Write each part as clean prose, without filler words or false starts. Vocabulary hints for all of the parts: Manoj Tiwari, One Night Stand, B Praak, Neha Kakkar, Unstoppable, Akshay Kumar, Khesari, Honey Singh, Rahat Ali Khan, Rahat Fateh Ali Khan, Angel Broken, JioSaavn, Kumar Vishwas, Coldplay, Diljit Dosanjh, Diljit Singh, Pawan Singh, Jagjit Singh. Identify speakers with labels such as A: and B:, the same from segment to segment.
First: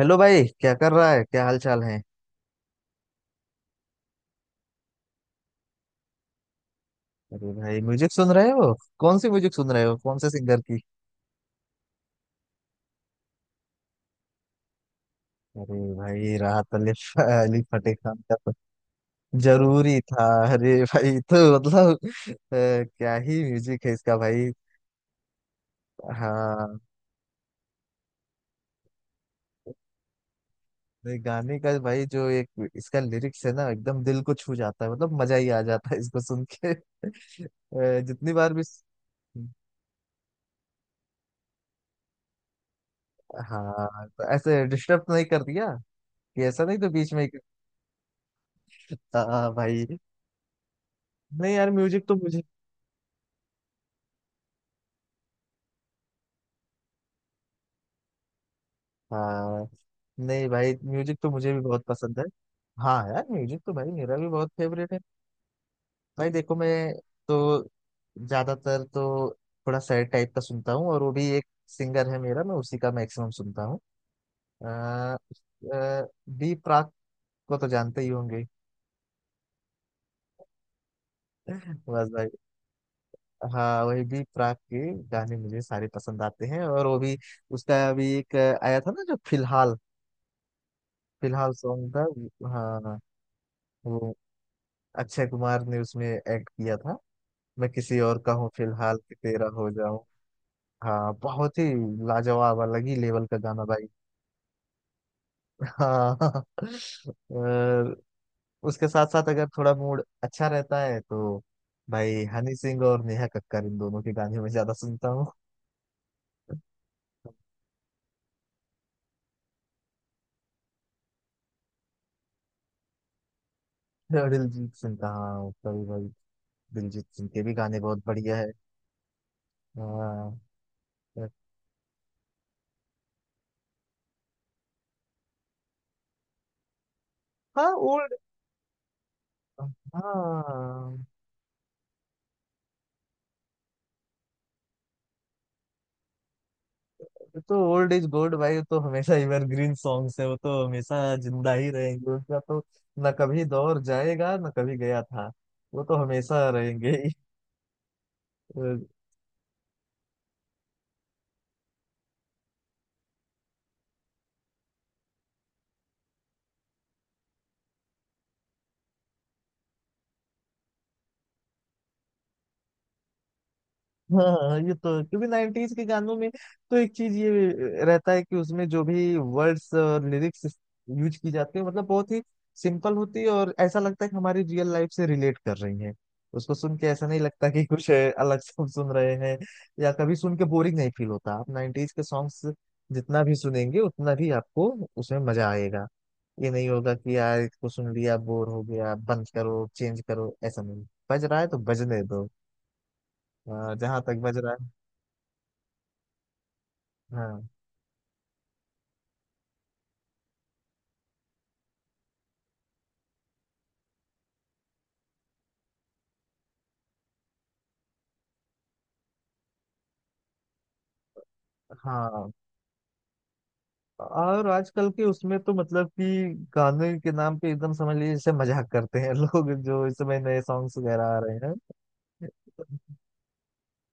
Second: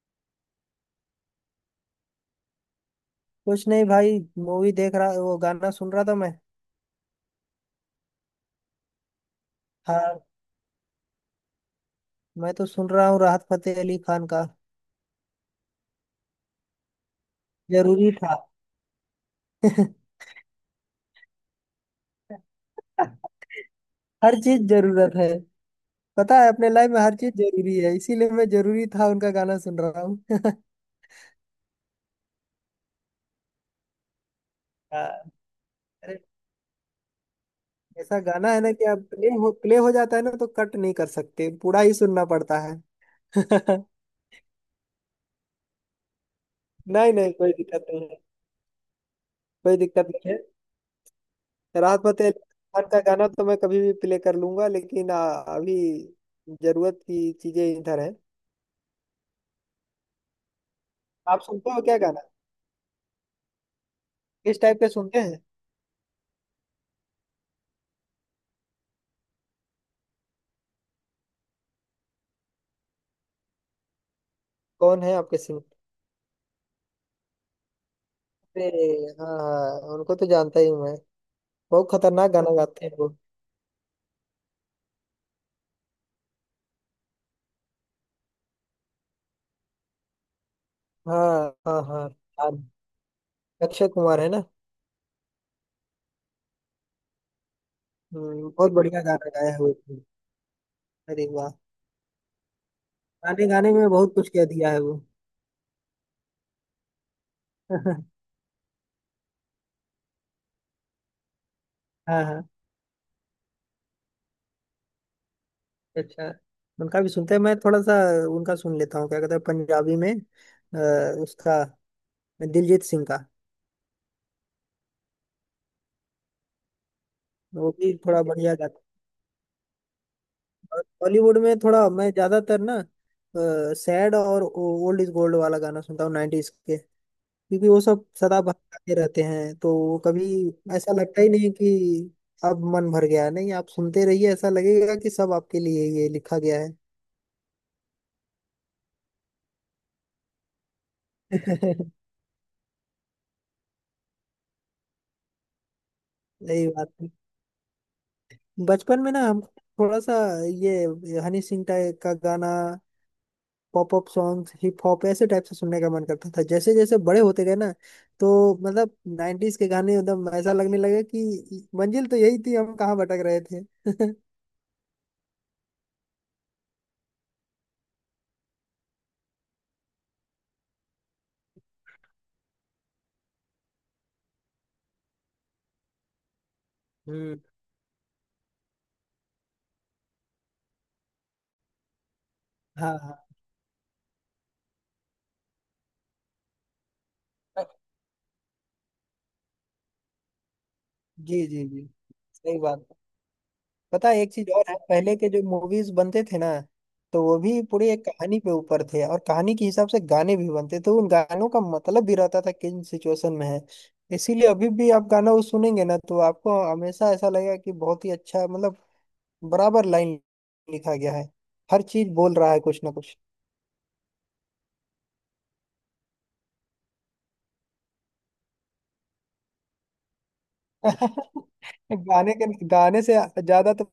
A: Hello भाई, क्या कर रहा है? क्या हाल चाल है?
B: कुछ नहीं भाई। मूवी देख रहा, वो गाना सुन रहा था मैं।
A: अरे भाई, म्यूजिक सुन रहे हो? कौन सी म्यूजिक सुन रहे हो?
B: हाँ,
A: कौन से सिंगर की?
B: मैं तो सुन रहा हूँ राहत फतेह अली खान का।
A: अरे भाई, राहत अली, अली फतेह
B: जरूरी
A: खान का
B: था।
A: तो जरूरी था। अरे भाई, तो मतलब क्या ही म्यूजिक है इसका
B: हर
A: भाई।
B: चीज जरूरत है। पता है अपने
A: हाँ,
B: लाइफ में हर चीज जरूरी है, इसीलिए मैं जरूरी था उनका गाना सुन रहा हूँ।
A: ये गाने का भाई, जो एक इसका लिरिक्स है ना, एकदम दिल को छू जाता है,
B: हाँ,
A: मतलब मजा ही आ जाता है
B: अरे
A: इसको सुन के
B: ऐसा
A: जितनी बार
B: गाना है
A: भी।
B: ना कि आप प्ले हो जाता है ना, तो कट नहीं कर सकते, पूरा ही सुनना पड़ता है।
A: हाँ, तो ऐसे डिस्टर्ब नहीं कर दिया कि ऐसा नहीं तो बीच
B: नहीं
A: में
B: नहीं, कोई दिक्कत नहीं है।
A: हाँ
B: कोई
A: भाई।
B: दिक्कत नहीं है।
A: नहीं यार,
B: राहत
A: म्यूजिक तो
B: फतेह अली
A: मुझे।
B: खान का गाना तो मैं कभी भी प्ले कर लूंगा, लेकिन अभी जरूरत की चीजें इधर है।
A: हाँ। नहीं भाई, म्यूजिक तो
B: आप
A: मुझे भी
B: सुनते हो
A: बहुत
B: क्या
A: पसंद
B: गाना?
A: है। हाँ यार, म्यूजिक तो भाई मेरा भी बहुत
B: किस टाइप के
A: फेवरेट है।
B: सुनते हैं?
A: भाई देखो, मैं तो ज्यादातर तो थोड़ा सैड टाइप का सुनता हूँ, और वो भी एक सिंगर है मेरा, मैं उसी का मैक्सिमम सुनता हूँ। अ,
B: कौन है आपके सिंगर?
A: अ, बी प्राक को तो जानते ही होंगे।
B: अरे हाँ हाँ, उनको तो जानता ही हूँ मैं। बहुत
A: बस भाई।
B: खतरनाक गाना गाते हैं वो।
A: हाँ, वही बी प्राक के गाने मुझे सारे पसंद आते हैं, और वो भी उसका अभी एक आया था ना, जो फिलहाल फिलहाल
B: हाँ हाँ
A: सॉन्ग
B: हाँ।
A: था।
B: हाँ,
A: हाँ हाँ,
B: अक्षय
A: वो
B: कुमार है ना।
A: अक्षय कुमार ने उसमें एक्ट किया था, मैं किसी और का हूँ
B: बहुत
A: फिलहाल
B: बढ़िया
A: कि
B: गाना
A: तेरा
B: गाया है
A: हो
B: वो।
A: जाऊं। हाँ
B: अरे वाह!
A: बहुत ही लाजवाब, अलग ही लेवल का
B: गाने
A: गाना
B: गाने
A: भाई।
B: में बहुत कुछ कह दिया है वो।
A: हाँ। और उसके साथ साथ अगर थोड़ा मूड अच्छा रहता है तो
B: हाँ
A: भाई,
B: हाँ।
A: हनी सिंह और नेहा कक्कड़, इन दोनों के गाने मैं ज्यादा सुनता हूँ।
B: अच्छा, उनका भी सुनते हैं मैं थोड़ा सा। उनका सुन लेता हूँ, क्या कहते हैं पंजाबी में उसका, मैं दिलजीत सिंह का।
A: और दिलजीत सिंह का, हाँ उसका भी भाई, दिलजीत सिंह के भी
B: वो
A: गाने
B: भी
A: बहुत
B: थोड़ा
A: बढ़िया है।
B: बढ़िया गाता
A: हाँ।
B: है। बॉलीवुड में थोड़ा मैं ज्यादातर ना सैड और ओल्ड इज गोल्ड वाला गाना सुनता हूँ 90s के, क्योंकि
A: हाँ
B: वो सब
A: ओल्ड।
B: सदा बहकाते रहते हैं, तो वो कभी ऐसा
A: हाँ,
B: लगता ही नहीं कि अब मन भर गया है। नहीं, आप सुनते रहिए, ऐसा लगेगा कि सब आपके लिए ये लिखा गया है।
A: ये तो ओल्ड इज गोल्ड भाई, वो तो हमेशा एवरग्रीन सॉन्ग्स है, वो तो हमेशा जिंदा ही रहेंगे उनका तो, न कभी दौर जाएगा न कभी गया था, वो तो हमेशा
B: यही बात
A: रहेंगे।
B: है। बचपन में ना हम थोड़ा सा ये हनी सिंह टाइप का गाना, pop up songs, hip hop, ऐसे टाइप से सुनने का मन करता था। जैसे जैसे बड़े होते गए ना, तो मतलब नाइन्टीज के गाने एकदम ऐसा लगने लगा कि मंजिल तो यही थी, हम कहाँ भटक रहे थे।
A: हाँ, ये तो है। क्योंकि 90s के गानों में तो एक चीज ये रहता है कि उसमें जो भी वर्ड्स और लिरिक्स यूज की जाती है, मतलब बहुत ही सिंपल होती है, और ऐसा लगता है कि हमारी रियल लाइफ से रिलेट कर रही है। उसको सुन के ऐसा नहीं
B: हम्म।
A: लगता कि कुछ है, अलग से हम सुन रहे हैं, या कभी सुन के बोरिंग नहीं फील होता। आप 90s के सॉन्ग्स
B: हाँ
A: जितना
B: हाँ।
A: भी सुनेंगे उतना भी आपको उसमें मजा आएगा। ये नहीं होगा कि यार इसको सुन लिया बोर हो गया बंद करो चेंज करो, ऐसा नहीं। बज रहा
B: जी
A: है तो
B: जी जी,
A: बजने दो,
B: सही बात।
A: जहां
B: पता है
A: तक
B: एक
A: बज
B: चीज
A: रहा
B: और
A: है।
B: है, पहले के जो मूवीज बनते थे ना, तो वो
A: हाँ।
B: भी पूरी एक कहानी पे ऊपर थे, और कहानी के हिसाब से गाने भी बनते थे। उन गानों का मतलब भी रहता था किन सिचुएशन में है। इसीलिए अभी भी आप गाना वो सुनेंगे ना, तो आपको हमेशा ऐसा लगेगा कि बहुत ही अच्छा, मतलब बराबर लाइन लिखा गया है। हर चीज
A: हाँ,
B: बोल रहा है कुछ ना कुछ।
A: और आजकल के उसमें तो मतलब कि गाने के नाम पे एकदम समझ लीजिए जैसे मजाक करते हैं लोग, जो इस समय नए सॉन्ग्स वगैरह आ रहे हैं।
B: गाने के गाने से ज्यादा तो,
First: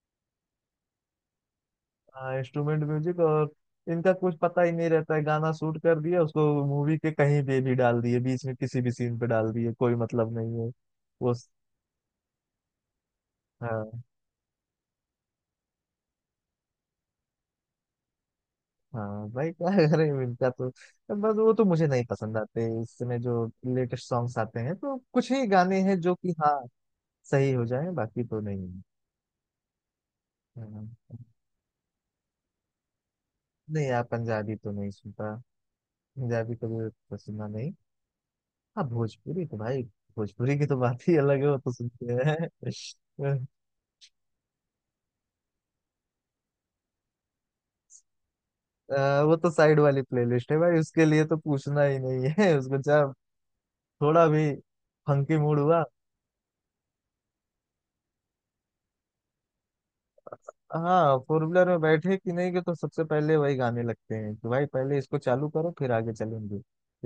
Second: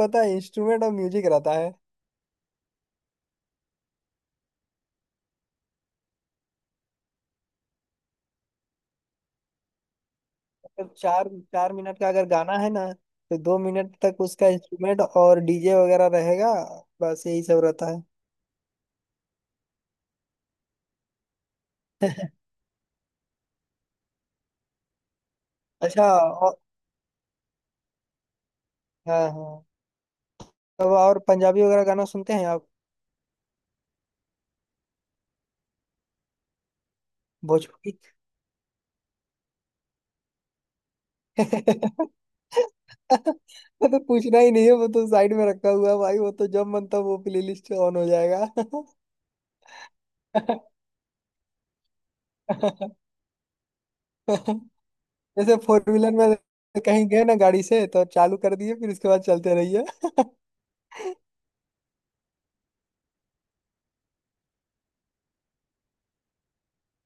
B: पता है, इंस्ट्रूमेंट और म्यूजिक रहता है।
A: हाँ, इंस्ट्रूमेंट म्यूजिक, और इनका कुछ पता ही नहीं रहता है। गाना शूट कर दिया, उसको मूवी के कहीं पे भी डाल दिए, बीच में किसी भी सीन पे डाल दिए, कोई मतलब नहीं है
B: तो चार
A: वो।
B: चार मिनट का अगर गाना है ना, तो 2 मिनट
A: हाँ।
B: तक उसका इंस्ट्रूमेंट और डीजे वगैरह रहेगा। बस यही सब रहता है।
A: हाँ भाई, क्या करें, इनका तो बस। वो तो मुझे नहीं पसंद आते, इस समय जो लेटेस्ट सॉन्ग्स आते हैं, तो कुछ ही गाने हैं
B: अच्छा,
A: जो कि हाँ
B: और
A: सही हो जाए, बाकी तो नहीं।
B: हाँ हाँ, तो
A: हम्म।
B: और पंजाबी वगैरह गाना सुनते हैं आप?
A: नहीं यार, पंजाबी तो नहीं सुनता। पंजाबी कभी तो सुना नहीं।
B: भोजपुरी।
A: हाँ भोजपुरी तो भाई, भोजपुरी की तो बात ही अलग है, वो तो सुनते हैं।
B: वो तो पूछना ही नहीं है, वो तो साइड में रखा हुआ है भाई, वो तो जब मन तब वो प्लेलिस्ट ऑन हो जाएगा।
A: वो तो साइड वाली प्लेलिस्ट है भाई, उसके लिए तो पूछना ही नहीं है। उसको जब थोड़ा भी फंकी
B: जैसे
A: मूड
B: फोर
A: हुआ।
B: व्हीलर में कहीं गए ना गाड़ी से, तो चालू कर दिए, फिर उसके बाद चलते रहिए।
A: हाँ, फोर व्हीलर में बैठे कि नहीं कि तो सबसे पहले वही गाने लगते हैं, कि भाई पहले इसको चालू करो फिर आगे चलेंगे,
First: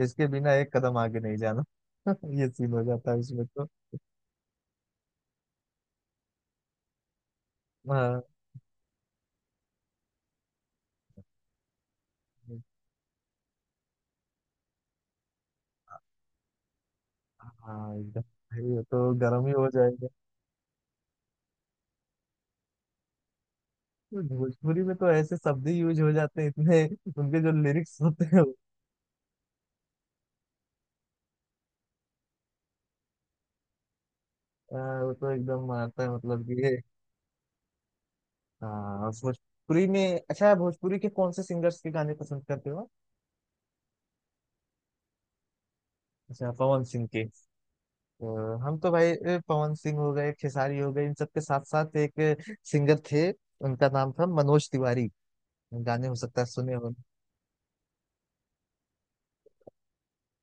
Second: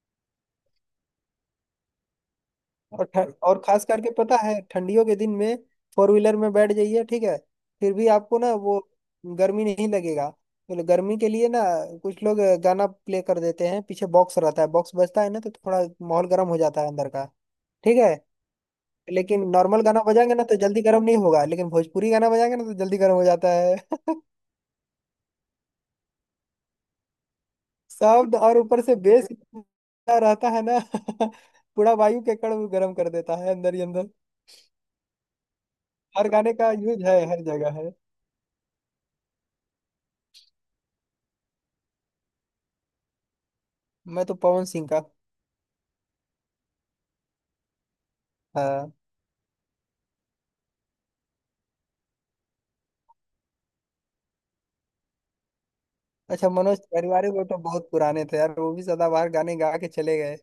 A: इसके बिना एक कदम आगे नहीं जाना। ये सीन हो
B: और
A: जाता है उसमें
B: और
A: तो।
B: खास करके पता है, ठंडियों के दिन में फोर व्हीलर में बैठ जाइए, ठीक है, फिर भी
A: हाँ।
B: आपको ना वो गर्मी नहीं लगेगा। तो गर्मी के लिए ना कुछ लोग गाना प्ले कर देते हैं, पीछे बॉक्स रहता है, बॉक्स बजता है ना, तो थोड़ा माहौल गर्म हो जाता है अंदर का।
A: हाँ
B: ठीक है,
A: एकदम भाई, वो तो गर्म
B: लेकिन
A: ही हो
B: नॉर्मल गाना
A: जाएगा।
B: बजाएंगे ना तो जल्दी गर्म नहीं होगा, लेकिन भोजपुरी गाना बजाएंगे ना तो जल्दी गर्म हो जाता।
A: भोजपुरी में तो ऐसे शब्द ही यूज हो जाते हैं इतने, उनके जो लिरिक्स होते
B: शब्द
A: हैं वो
B: और ऊपर से बेस इतना रहता है ना। पूरा वायु के कण वो गर्म कर देता है अंदर ही अंदर।
A: वो तो एकदम मारता है,
B: हर
A: मतलब
B: गाने
A: कि
B: का
A: ये।
B: यूज है, हर जगह है।
A: हाँ, और भोजपुरी में, अच्छा, भोजपुरी के कौन से सिंगर्स के गाने पसंद करते हो आप?
B: मैं तो पवन सिंह का।
A: अच्छा पवन सिंह के। तो हम तो
B: हाँ,
A: भाई पवन सिंह हो गए, खेसारी हो गए, इन सब के साथ साथ एक सिंगर थे, उनका नाम था मनोज तिवारी। गाने हो सकता है
B: अच्छा,
A: सुने
B: मनोज
A: हो।
B: परिवार, वो तो बहुत पुराने थे यार, वो भी सदाबहार गाने गा के चले गए।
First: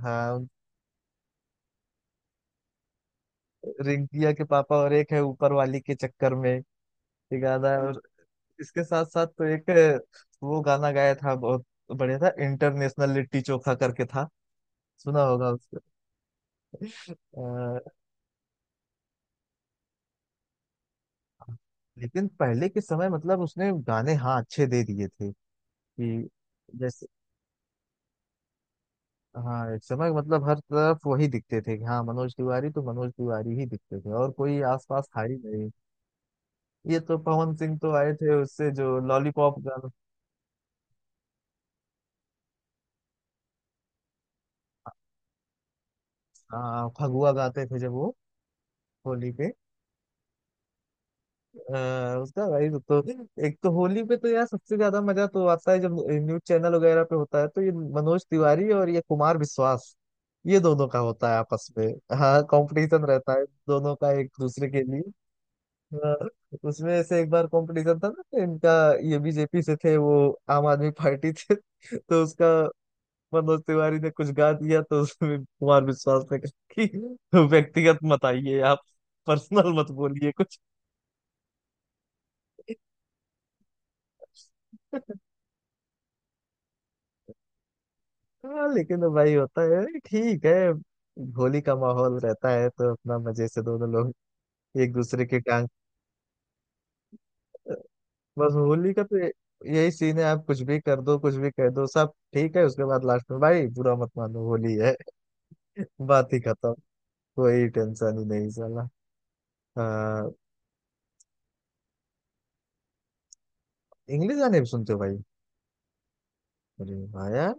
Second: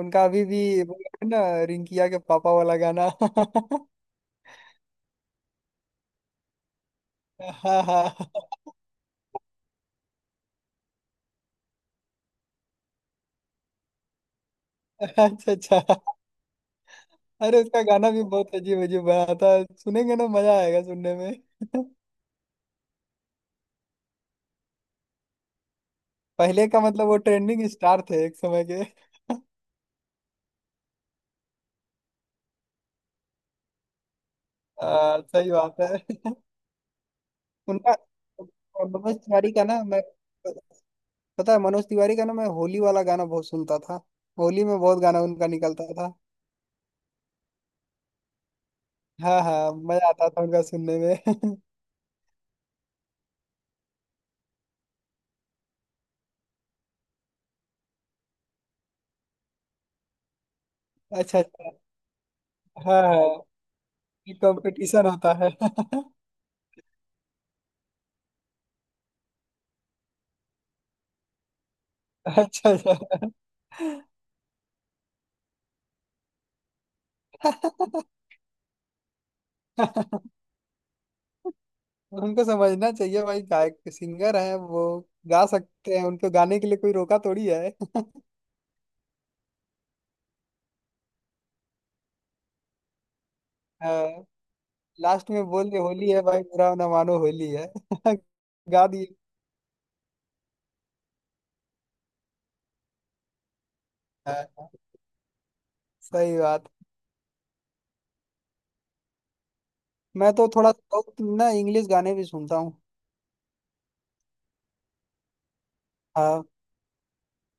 B: उनका अभी
A: हाँ,
B: भी वो है ना, रिंकिया के पापा वाला गाना।
A: रिंकिया के पापा और एक है ऊपर वाली के चक्कर में, एक गाना।
B: हाँ हाँ।
A: इसके साथ साथ तो एक वो गाना गाया था, बहुत बढ़िया था, इंटरनेशनल लिट्टी चोखा करके था, सुना
B: अच्छा
A: होगा उसको।
B: अच्छा।
A: अ,
B: अरे उसका गाना भी बहुत अजीब अजीब बना था। सुनेंगे ना, मजा आएगा सुनने में।
A: लेकिन पहले के समय मतलब उसने गाने हाँ अच्छे दे दिए थे, कि
B: पहले का मतलब
A: जैसे
B: वो ट्रेंडिंग स्टार थे एक समय के।
A: हाँ, एक समय मतलब हर तरफ वही दिखते थे, कि हाँ मनोज तिवारी तो मनोज तिवारी ही दिखते थे, और कोई आसपास था ही
B: सही
A: नहीं।
B: बात है।
A: ये तो पवन सिंह तो
B: उनका
A: आए थे उससे, जो
B: मनोज तिवारी
A: लॉलीपॉप
B: का ना
A: गाना।
B: मैं, पता है मनोज तिवारी का ना मैं होली वाला गाना बहुत सुनता था। होली में बहुत गाना उनका निकलता था।
A: हाँ, फगुआ गाते थे जब वो होली
B: हाँ
A: पे।
B: हाँ, मजा आता था उनका सुनने में।
A: उसका भाई वो तो, एक तो होली पे तो यार सबसे ज्यादा मजा तो आता है जब न्यूज चैनल वगैरह पे होता है, तो ये मनोज तिवारी और ये कुमार विश्वास, ये दोनों का होता है
B: अच्छा
A: आपस
B: अच्छा।
A: में। हाँ,
B: हाँ
A: कंपटीशन
B: हाँ,
A: रहता है दोनों का एक
B: ये
A: दूसरे के लिए।
B: कंपटीशन होता है।
A: हाँ, उसमें से एक बार कंपटीशन था ना तो इनका, ये बीजेपी से थे, वो आम आदमी पार्टी थे, तो
B: अच्छा
A: उसका
B: अच्छा।
A: मनोज तिवारी ने कुछ गा दिया तो उसमें कुमार विश्वास ने कहा कि व्यक्तिगत मत आइए आप, पर्सनल मत बोलिए
B: उनको समझना चाहिए भाई, गायक सिंगर हैं वो,
A: कुछ।
B: गा सकते हैं, उनको गाने के लिए कोई रोका थोड़ी है।
A: हाँ, लेकिन तो भाई होता है, ठीक है, होली का माहौल रहता है, तो अपना मजे से दोनों लोग एक दूसरे
B: लास्ट
A: की
B: में
A: टांग।
B: बोल दे, होली है भाई, बुरा ना मानो होली है।
A: बस
B: गा
A: होली का
B: दिए।
A: तो यही सीन है, आप कुछ भी कर दो कुछ भी कह दो सब ठीक है, उसके बाद लास्ट में भाई बुरा मत मानो
B: हाँ,
A: होली है। बात
B: सही
A: ही
B: बात।
A: खत्म, कोई टेंशन ही नहीं साला। हाँ,
B: मैं तो थोड़ा बहुत ना इंग्लिश गाने भी सुनता हूँ।
A: इंग्लिश गाने भी सुनते हो भाई?
B: हाँ।
A: अरे वाह यार,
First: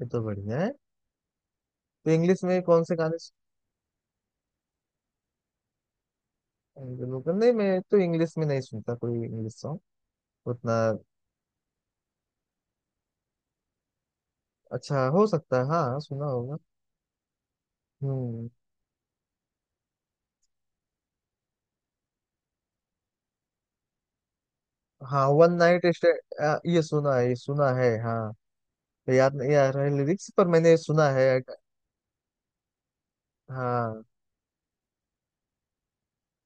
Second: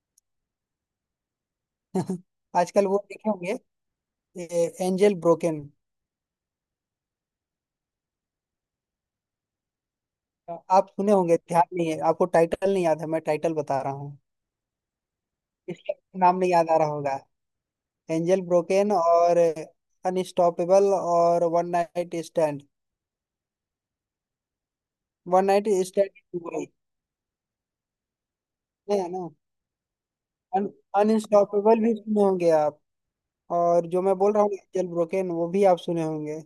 A: ये तो बढ़िया है। तो इंग्लिश में कौन
B: आजकल
A: से
B: वो
A: गाने?
B: देखे होंगे, एंजल ब्रोकन।
A: नहीं मैं तो इंग्लिश में नहीं सुनता कोई इंग्लिश सॉन्ग उतना।
B: आप सुने होंगे, ध्यान नहीं है आपको, टाइटल नहीं याद है, मैं टाइटल बता रहा हूँ,
A: अच्छा, हो सकता है हाँ
B: इसलिए
A: सुना
B: नाम नहीं
A: होगा।
B: याद आ रहा होगा। Angel
A: hmm.
B: ब्रोकन और अनस्टॉपेबल और वन नाइट स्टैंड।
A: हाँ,
B: one
A: one
B: night
A: night
B: stand
A: stand ये सुना है, ये सुना है हाँ।
B: है
A: तो
B: ना।
A: याद नहीं आ रहा है लिरिक्स पर,
B: अन,
A: मैंने ये सुना है।
B: अनस्टॉपेबल भी सुने होंगे आप, और जो
A: हाँ।
B: मैं बोल रहा हूँ एंजल ब्रोकेन वो भी आप सुने होंगे।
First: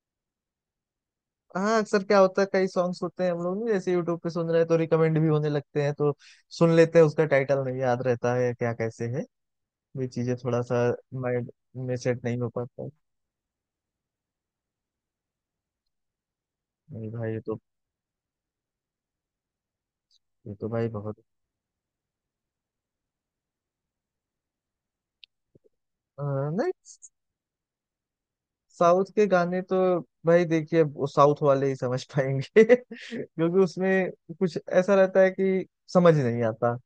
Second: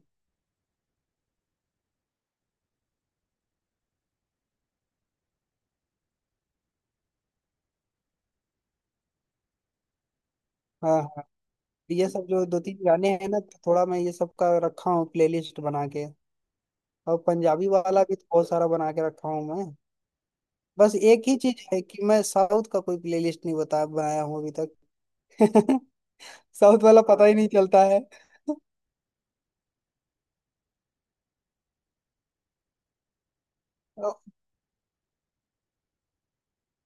A: हाँ, अक्सर क्या होता है कई सॉन्ग्स होते हैं, हम लोग ना, जैसे यूट्यूब पे सुन रहे हैं तो रिकमेंड भी होने लगते हैं, तो सुन लेते हैं, उसका टाइटल नहीं याद रहता है क्या कैसे है, ये चीजें थोड़ा सा
B: हाँ हाँ।
A: माइंड में
B: ये
A: सेट
B: सब
A: नहीं
B: जो
A: हो
B: दो तीन
A: पाता है।
B: गाने हैं ना, तो थोड़ा मैं ये सब का रखा हूँ प्लेलिस्ट बना के।
A: नहीं
B: और
A: भाई, ये तो
B: पंजाबी वाला भी तो बहुत सारा बना के रखा हूँ मैं।
A: ये तो भाई
B: बस
A: बहुत
B: एक ही चीज है कि मैं साउथ का कोई प्लेलिस्ट नहीं बता बनाया हूँ अभी तक।
A: अ, नहीं।
B: साउथ वाला पता ही नहीं चलता है।
A: साउथ के गाने तो भाई देखिए, वो साउथ वाले ही समझ पाएंगे। क्योंकि
B: तो
A: उसमें कुछ ऐसा रहता है कि समझ नहीं आता,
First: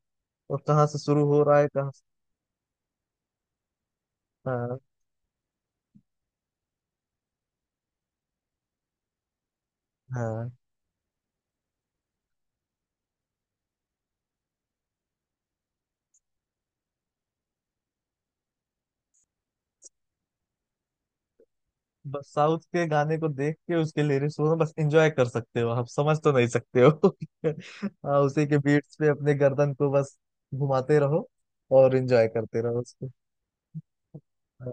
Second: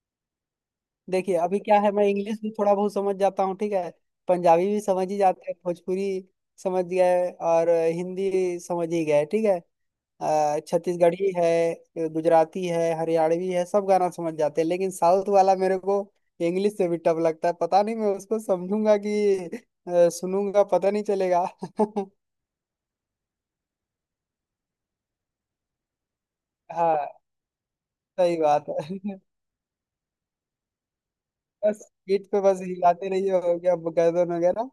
A: और कहाँ से शुरू
B: देखिए
A: हो
B: अभी
A: रहा है
B: क्या है,
A: कहाँ से।
B: मैं इंग्लिश भी थोड़ा बहुत समझ जाता हूँ, ठीक है, पंजाबी
A: हाँ।
B: भी समझ ही जाते हैं, भोजपुरी समझ गए, और हिंदी समझ ही गए, ठीक है।
A: हाँ,
B: छत्तीसगढ़ी है, गुजराती है, हरियाणवी है, सब गाना समझ जाते हैं, लेकिन साउथ वाला मेरे को इंग्लिश से भी टफ लगता है, पता नहीं मैं उसको समझूंगा कि सुनूंगा पता नहीं चलेगा।
A: बस साउथ के गाने को देख के उसके लिरिक्स को ना बस एंजॉय कर सकते हो, आप समझ तो नहीं सकते
B: हाँ,
A: हो। हाँ,
B: सही
A: उसी के
B: बात
A: बीट्स पे
B: है।
A: अपने गर्दन को बस घुमाते रहो
B: बस
A: और
B: पीठ
A: एंजॉय
B: पे बस
A: करते रहो
B: हिलाते
A: उसको।
B: रहिए, हो गया गर्दन वगैरह,
A: हाँ।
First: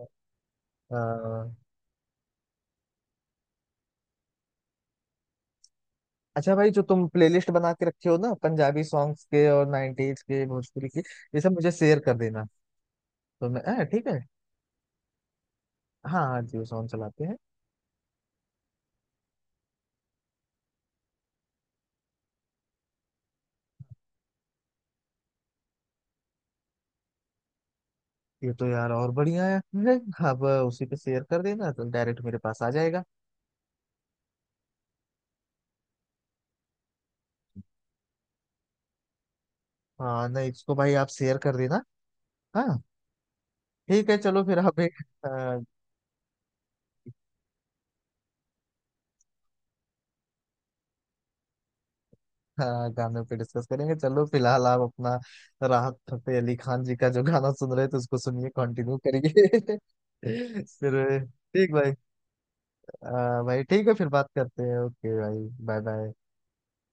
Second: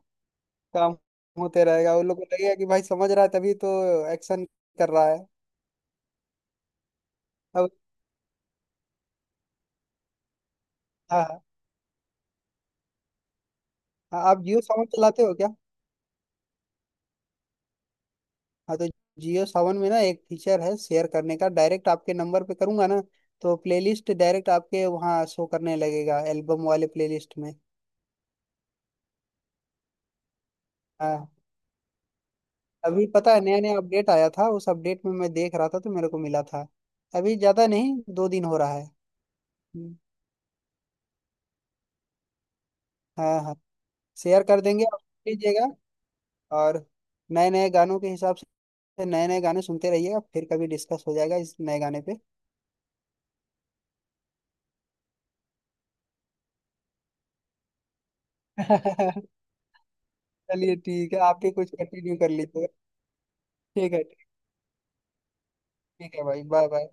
B: काम
A: हाँ।
B: होते रहेगा। उन लोग को लगेगा कि भाई समझ रहा है, तभी तो एक्शन कर रहा है।
A: अच्छा भाई, जो तुम प्लेलिस्ट
B: अब
A: बना के रखे हो ना, पंजाबी सॉन्ग्स के और 90s के, भोजपुरी के, ये
B: हाँ
A: सब मुझे शेयर कर देना, तो मैं हाँ, ठीक है।
B: हाँ, आप जियो साउंड चलाते हो?
A: हाँ। हाँ, जियो साउंड चलाते हैं।
B: हाँ, तो जियो सावन में ना एक फीचर है शेयर करने का, डायरेक्ट आपके नंबर पे करूंगा ना, तो प्लेलिस्ट डायरेक्ट आपके वहाँ शो करने लगेगा, एल्बम वाले प्लेलिस्ट में।
A: ये तो यार और बढ़िया है। हाँ, अब उसी पे शेयर
B: हाँ,
A: कर देना तो डायरेक्ट मेरे पास आ जाएगा।
B: अभी पता है नया नया अपडेट आया था, उस अपडेट में मैं देख रहा था तो मेरे को मिला था। अभी ज़्यादा नहीं, 2 दिन हो रहा है। हम्म,
A: हाँ, नहीं इसको भाई आप शेयर कर देना। हाँ
B: हाँ हाँ।
A: ठीक है,
B: शेयर
A: चलो फिर
B: कर
A: आप
B: देंगे, आप
A: एक
B: सुन
A: अ,
B: लीजिएगा, और नए नए गानों के हिसाब से नए नए गाने सुनते रहिएगा, फिर कभी डिस्कस हो जाएगा इस नए गाने पे।
A: अ, गाने पे डिस्कस करेंगे। चलो फिलहाल आप अपना राहत फतेह अली खान जी का जो गाना सुन रहे थे उसको सुनिए, कंटिन्यू करिए।
B: चलिए ठीक
A: फिर
B: है, आप भी
A: ठीक
B: कुछ
A: भाई।
B: कंटिन्यू कर लीजिएगा।
A: भाई ठीक है,
B: ठीक है।
A: फिर बात करते हैं, ओके भाई, बाय बाय।
B: ठीक है भाई, बाय बाय।